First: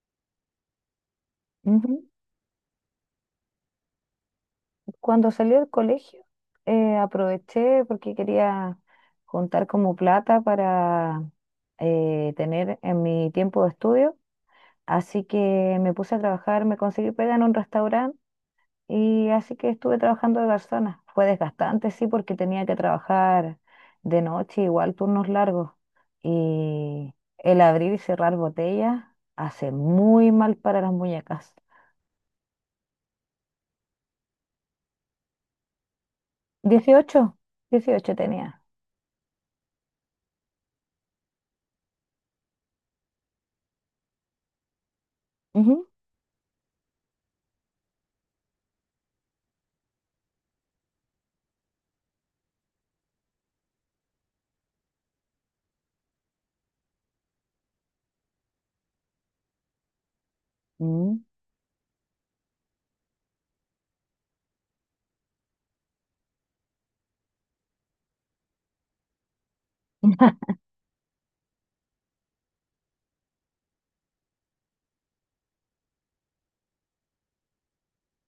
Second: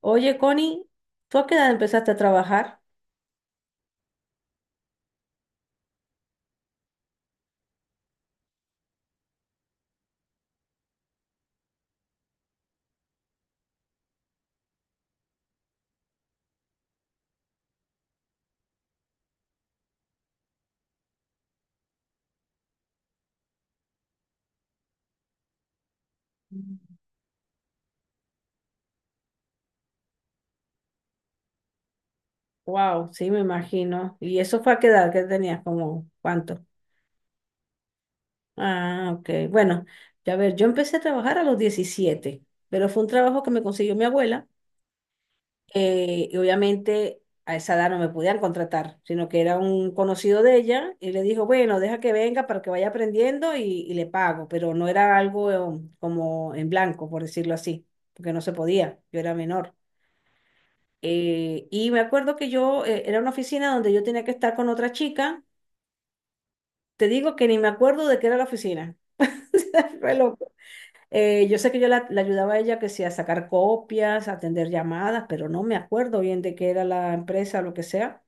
Oye, Connie, ¿tú a qué edad Ujú. empezaste a trabajar? Cuando salí del colegio, aproveché porque quería juntar como plata para tener en mi tiempo de estudio. Así que me puse a trabajar, me conseguí pega en un restaurante y así que estuve trabajando de garzona. Fue desgastante, sí, porque tenía que trabajar de noche, igual turnos largos. Y el abrir y cerrar botellas hace muy mal para las muñecas. Wow, sí, me imagino. ¿Y eso fue a qué edad? ¿Qué tenías? ¿Como cuánto? 18, 18 tenía. Ah, ok. Bueno, ya ver, yo empecé a trabajar a los 17, pero fue un trabajo que me consiguió mi abuela. Y obviamente a esa edad no me podían contratar, sino que era un conocido de ella y le dijo, bueno, deja que venga para que vaya aprendiendo y le pago, pero no era algo como en blanco, por decirlo así, porque no se podía, yo era menor. Ujú. Y me acuerdo que yo, era una oficina donde yo tenía que estar con otra chica. Te digo que ni me acuerdo de qué era la oficina. Fue loco. Yo sé que yo la ayudaba a ella, que sea a sacar copias, a atender llamadas, pero no me acuerdo bien de qué era la empresa, lo que sea.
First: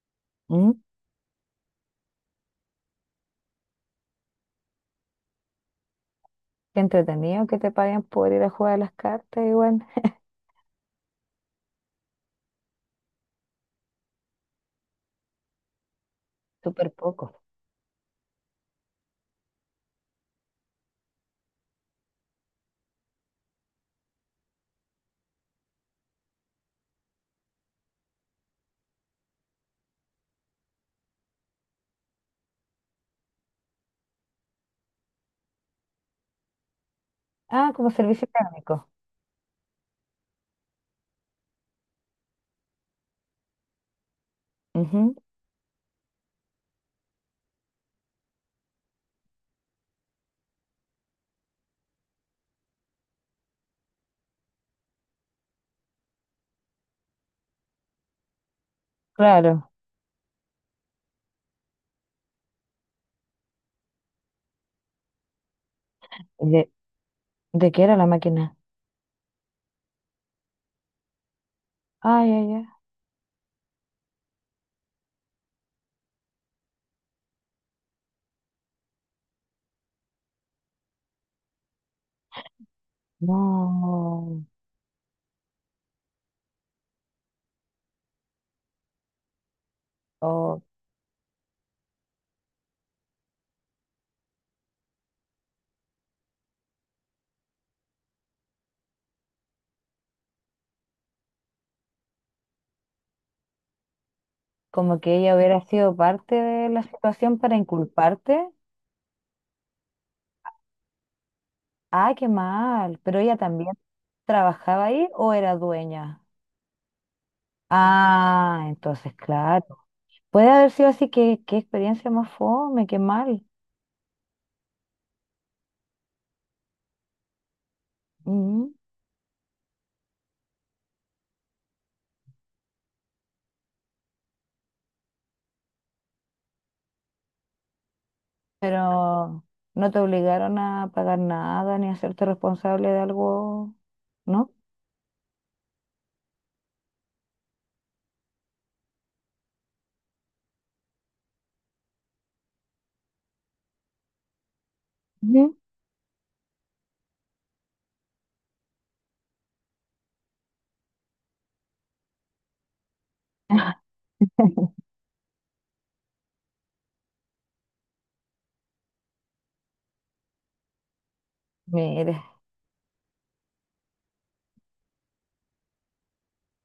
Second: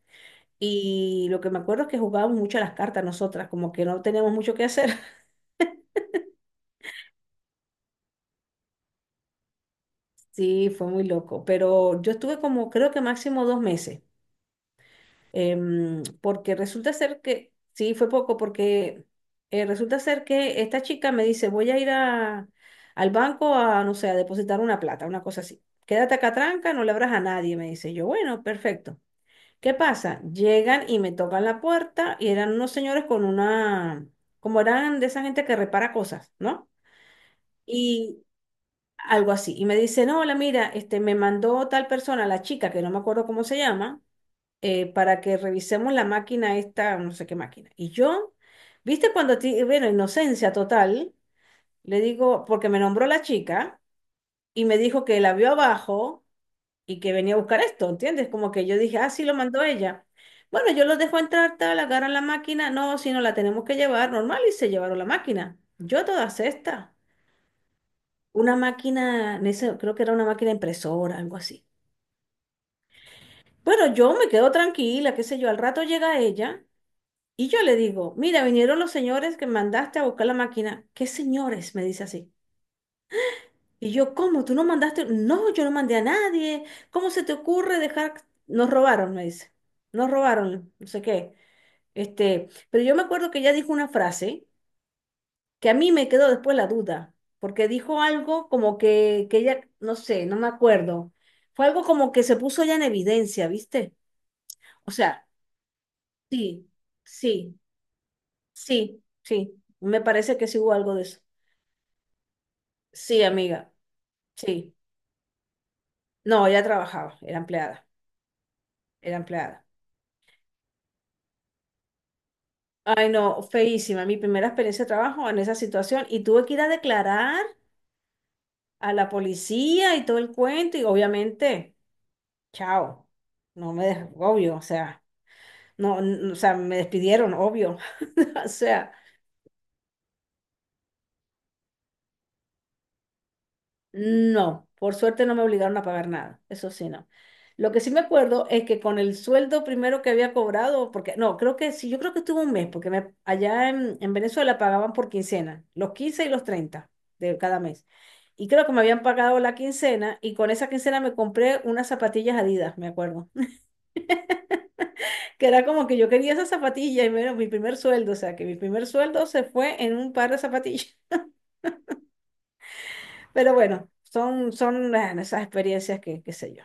Mm. Y lo que me acuerdo es que jugábamos mucho a las cartas nosotras, como que no teníamos mucho que hacer. Qué entretenido que te paguen por ir a jugar a las cartas, igual. Sí, fue muy loco, pero yo estuve como creo que máximo 2 meses. Porque Súper resulta ser poco. que, sí, fue poco, porque resulta ser que esta chica me dice, voy a ir al banco a, no sé, a depositar una plata, una cosa así. Quédate acá tranca, no le abras a nadie, me dice. Yo, bueno, perfecto. ¿Qué pasa? Llegan y me tocan la puerta y eran unos señores con una, como eran de esa gente que repara cosas, ¿no? Ah, como Y servicio técnico. algo así. Y me dice, no, hola, mira, este, me mandó tal persona, la chica, que no me acuerdo cómo se llama, Ujú. para que revisemos la máquina esta, no sé qué máquina. Y yo, viste cuando, bueno, inocencia total, le digo, porque me nombró la chica y me dijo que la vio abajo y que venía a buscar esto, ¿entiendes? Como que yo dije, ah, sí, lo mandó Claro. ella. Bueno, yo los dejo entrar, tal, agarran la máquina, no, si no la tenemos que llevar, normal, y se llevaron la máquina. Yo a todas ¿Y estas, de qué era la una máquina? máquina, creo que era una máquina impresora, algo así. Ay, ay, ay. Bueno, yo me quedo tranquila, qué sé yo, al rato llega ella. Y yo le digo, mira, vinieron los señores que mandaste a buscar la máquina. ¿Qué señores? Me dice así. Y yo, ¿cómo? No. ¿Tú no mandaste? No, yo no mandé a nadie. ¿Cómo se te ocurre dejar? Nos robaron, me dice. Nos O robaron, no sé qué. Este, pero yo me acuerdo que ella dijo una frase que a mí me quedó después la duda, porque dijo algo como que ella, no sé, no me acuerdo. Fue algo como que se puso ella en evidencia, ¿viste? O como que sea, ella hubiera sido parte de sí, la situación para sí, inculparte. sí, sí. Me parece que sí hubo algo de eso. Ah, qué mal. ¿Pero Sí, ella también amiga, sí. trabajaba ahí o era dueña? No, ella trabajaba, era empleada, Ah, entonces, era empleada. claro. Puede haber sido así, que qué experiencia más fome, qué Ay, no, mal. feísima, mi primera experiencia de trabajo en esa situación, y tuve que ir a declarar Ujú. a la policía y todo el cuento y, obviamente, chao, no me, dej- obvio, o sea, no, n- o sea, me despidieron, obvio. O sea, ¿Pero no te obligaron a pagar nada ni a hacerte responsable de algo, no? no, por suerte no me obligaron a pagar nada, eso sí, no. Lo que sí me acuerdo es que con el sueldo primero que había cobrado, porque no, creo que sí, yo creo que estuvo un mes, porque me, allá en Venezuela pagaban por Ujú. quincena, los 15 y los 30 de cada mes. Y creo que me habían pagado la quincena, y con esa quincena me compré unas zapatillas Adidas, me acuerdo. Que era como que yo quería esas zapatillas y me era mi primer sueldo, o sea, que mi primer sueldo se fue en un par de zapatillas. Mire, Pero bueno, son, son esas experiencias que, qué sé yo.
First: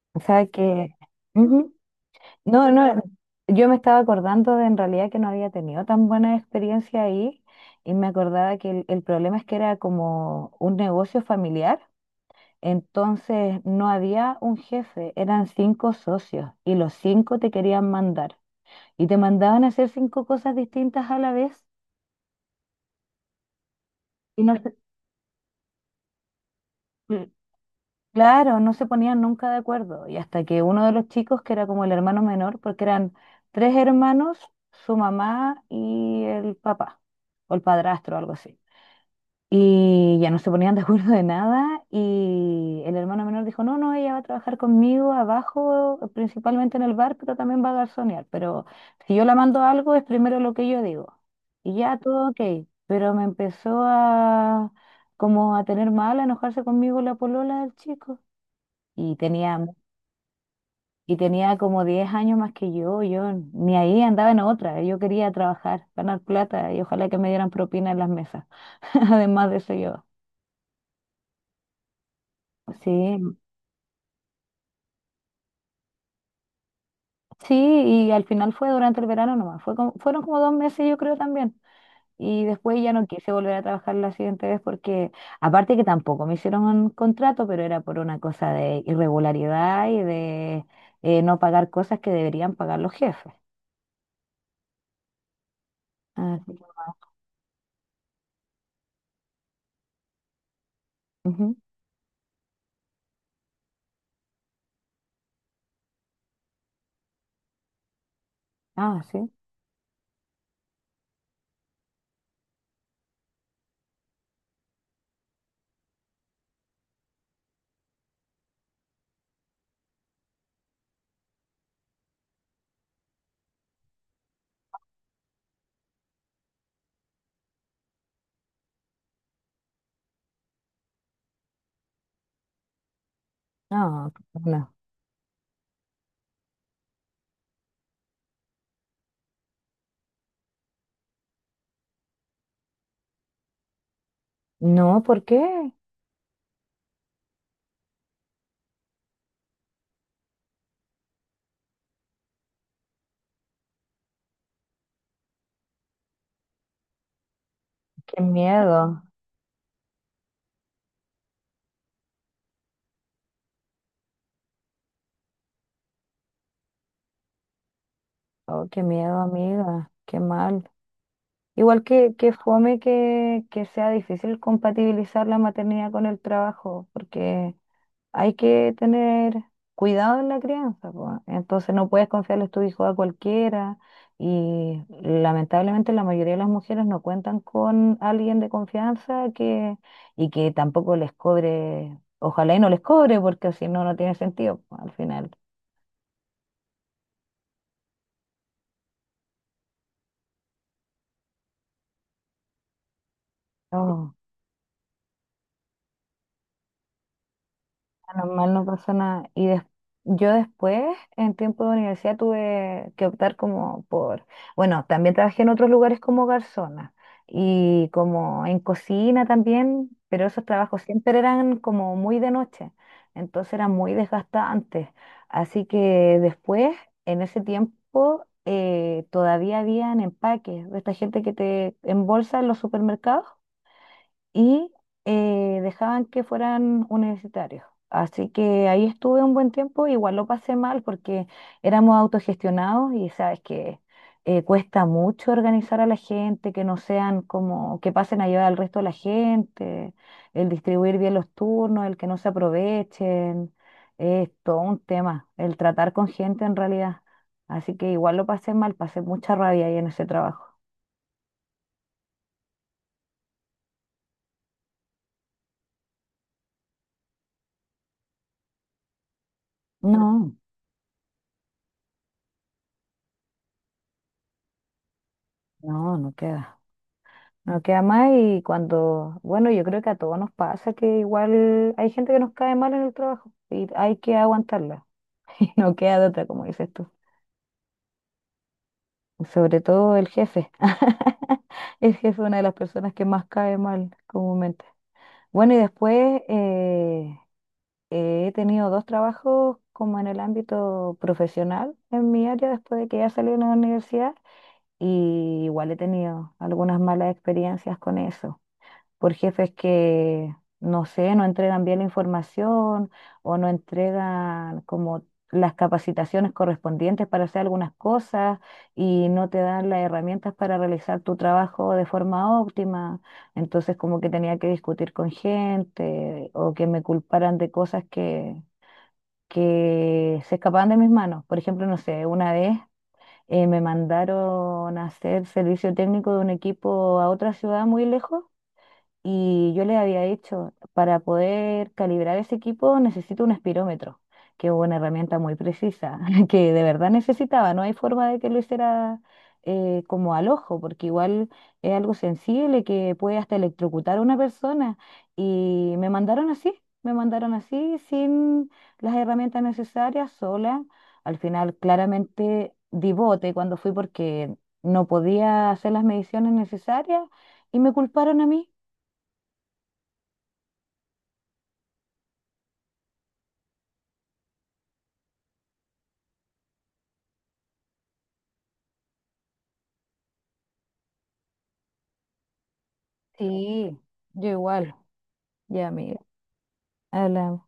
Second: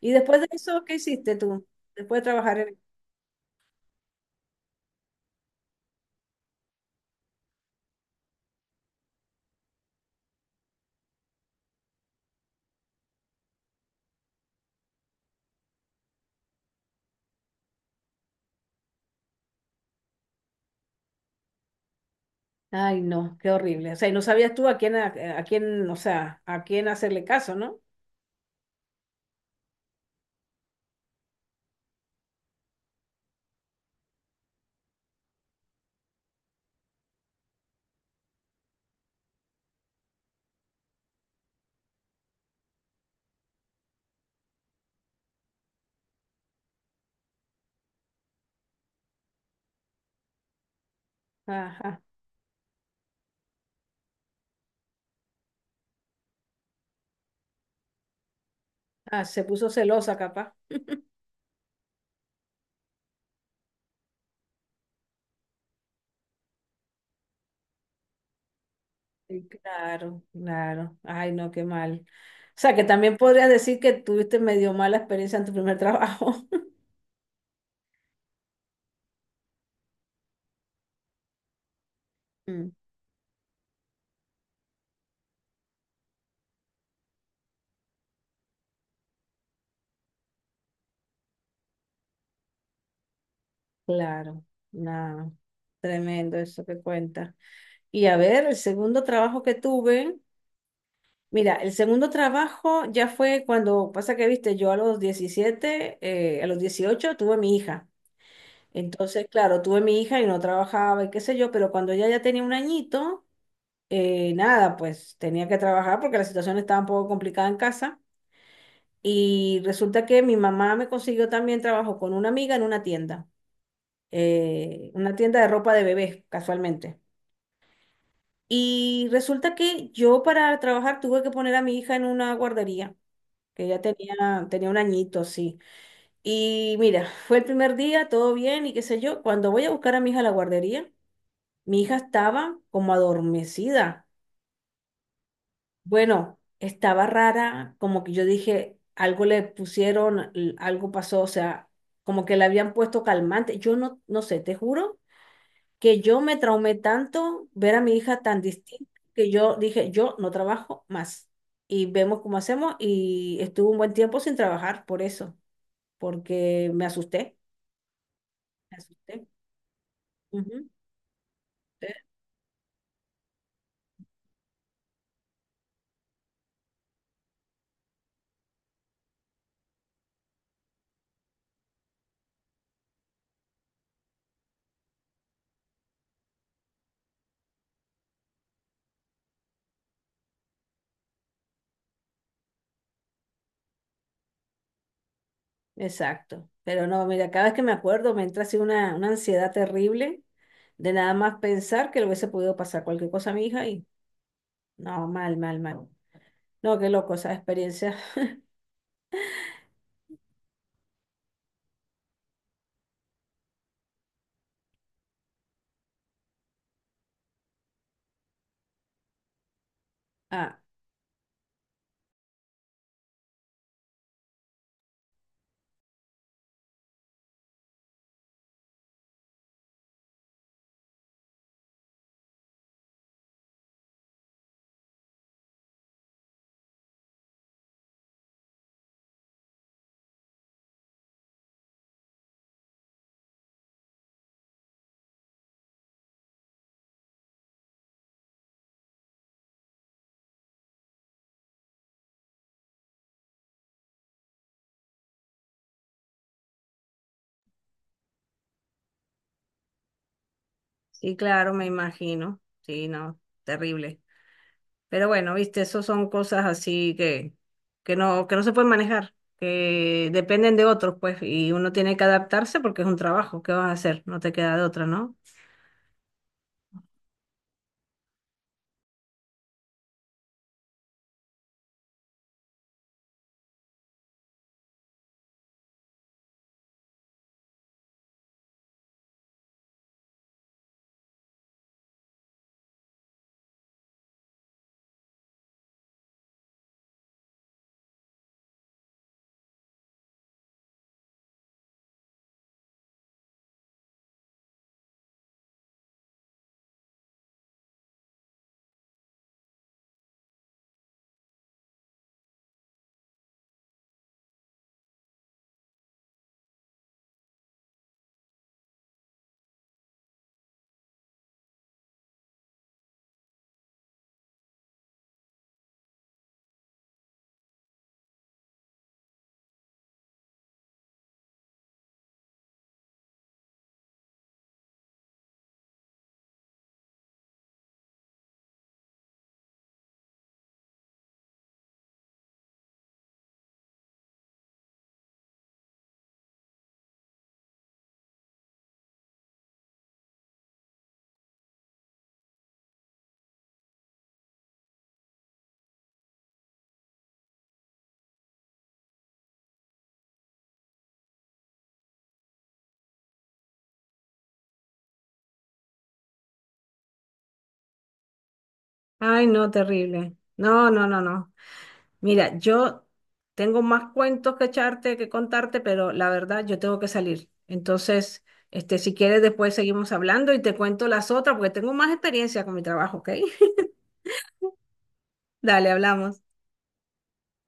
Y o después sea de eso, que... ¿qué hiciste tú? ujú. Después de trabajar No, en... no, yo me estaba acordando de en realidad que no había tenido tan buena experiencia ahí y me acordaba que el problema es que era como un negocio familiar, entonces no había un jefe, eran cinco socios y los cinco te querían mandar y te mandaban a hacer cinco cosas distintas a la vez Ay, no, qué horrible. O sea, y no y sabías no, tú a quién, o sea, a quién hacerle se- caso, ¿no? Claro, no se ponían nunca de acuerdo. Y hasta que uno de los chicos, que era como el hermano menor, porque eran tres hermanos, su mamá y el papá, o el padrastro, algo así. Y ya no se ponían de acuerdo de nada. Y el hermano menor dijo, no, no, ella va a trabajar conmigo abajo, principalmente en el bar, pero también va a garzonear. Pero si yo la mando a algo, es primero lo que yo digo. Y ya Ajá. todo ok. Pero me empezó a como a tener mal, a enojarse conmigo la polola del chico y Ah, se tenía, puso mu- celosa, capaz. y tenía como 10 años más que yo ni ahí andaba en otra, yo quería trabajar, ganar plata y ojalá que me dieran propina en las mesas, Sí, además de eso yo. claro, claro. Ay, no, qué mal. O sea, que Sí, también podrías decir que tuviste medio mala experiencia en tu primer trabajo. sí, y al final fue durante el verano nomás, fue como- fueron como 2 meses yo creo también. Y Mm. después ya no quise volver a trabajar la siguiente vez porque, aparte que tampoco me hicieron un contrato, pero era por una cosa de irregularidad y de no pagar cosas que deberían pagar los jefes. Claro, nada, tremendo Así eso que, que cuenta. Y a ver, el segundo trabajo que tuve, mira, ujú. el segundo trabajo ya fue cuando, pasa que, viste, yo a los 17, a los 18 tuve mi hija. Ah, Entonces, sí. claro, tuve mi hija y no trabajaba y qué sé yo, pero cuando ella ya tenía un añito, nada, pues tenía que trabajar porque la situación estaba un poco complicada en casa. Y resulta que mi mamá me consiguió también trabajo con una amiga en una tienda de ropa de bebés, casualmente. Y resulta que yo, para trabajar, tuve que poner a mi hija en una guardería. Que ya No, tenía, tenía no. un añito, sí. Y mira, fue el primer día, todo bien y qué sé yo. Cuando voy a buscar a mi hija a la guardería, mi hija estaba como adormecida. No, ¿por qué? Bueno, estaba rara, como que yo dije, algo le pusieron, algo pasó, o sea, como que le habían puesto calmante. Yo no, no sé, te juro que yo me traumé tanto ver a mi Qué hija tan distinta, miedo. que yo dije, yo no trabajo más. Y vemos cómo hacemos, y estuve un buen tiempo sin trabajar por eso. Porque me asusté, Oh, me qué miedo, asusté. amiga. Qué Ujú. mal. Igual Eh, que fome que sea difícil compatibilizar la maternidad con el trabajo, porque hay que tener cuidado en la crianza, po. Entonces no puedes confiarles tu hijo a cualquiera y lamentablemente la mayoría de las mujeres no cuentan con alguien de confianza que, y que tampoco les cobre, ojalá y no les cobre, porque si no, no tiene sentido, po, al final. Exacto. Pero no, mira, cada vez que me acuerdo me entra así una ansiedad terrible de nada más pensar que le hubiese podido pasar cualquier cosa a mi hija y no, mal, mal, mal. No, qué loco esa experiencia. Normal, no pasa nada. Y des- yo después, en tiempo de universidad, tuve que optar como por, bueno, también trabajé en otros lugares como garzona y como en cocina también, pero esos Ah, trabajos siempre eran como muy de noche, entonces era muy desgastante. Así que después, en ese tiempo, todavía habían empaques de esta gente que te embolsa en los supermercados y dejaban que fueran universitarios. Así que ahí estuve un buen tiempo, igual lo pasé mal porque éramos autogestionados y sabes que cuesta mucho organizar a la gente, que no sean como, que pasen a llevar al resto de la gente, el distribuir bien los turnos, el que no se aprovechen, es todo un tema, el tratar con gente en realidad. Así que igual lo pasé mal, pasé mucha rabia ahí en ese trabajo. sí, claro, me imagino. Sí, no, terrible. Pero bueno, viste, eso son cosas así que, que no se pueden manejar, que No, dependen de otros, pues, y uno tiene que adaptarse porque es un trabajo. ¿Qué vas a hacer? No te queda de otra, ¿no? no, no queda. No queda más y cuando, bueno, yo creo que a todos nos pasa que igual hay gente que nos cae mal en el trabajo y hay que aguantarla y no queda de otra, como dices tú. Sobre todo el jefe. El jefe es una de las personas que más cae mal comúnmente. Bueno, y después he tenido dos trabajos como en el ámbito profesional en mi área después de que ya salí de la universidad y igual he tenido algunas malas experiencias con eso, por jefes que, no sé, no entregan bien la información o no entregan como las capacitaciones correspondientes para hacer algunas cosas y no te dan las herramientas para realizar tu trabajo de forma óptima. Entonces como que tenía que discutir con gente o que me culparan de cosas que se escapaban de mis manos. Por ejemplo, no sé, una vez me mandaron a hacer servicio técnico de un equipo a otra ciudad muy lejos y yo le había dicho, para poder calibrar ese equipo necesito un espirómetro, que es una herramienta muy precisa, que de verdad necesitaba. No hay forma de que lo hiciera como al ojo, porque igual es algo sensible que puede hasta electrocutar a una persona. Y me mandaron así, sin las herramientas necesarias, sola. Al final, claramente di bote cuando fui porque no podía hacer las mediciones necesarias y me culparon a mí. Ay, no, terrible. No, no, no, no. Mira, yo tengo más cuentos que echarte, que contarte, pero la verdad yo tengo que salir. Entonces, este, si quieres después seguimos hablando y te cuento las otras porque tengo más experiencia con mi trabajo, ¿ok? Sí, yo igual. Ya, Dale, amiga, hablamos. hablamos.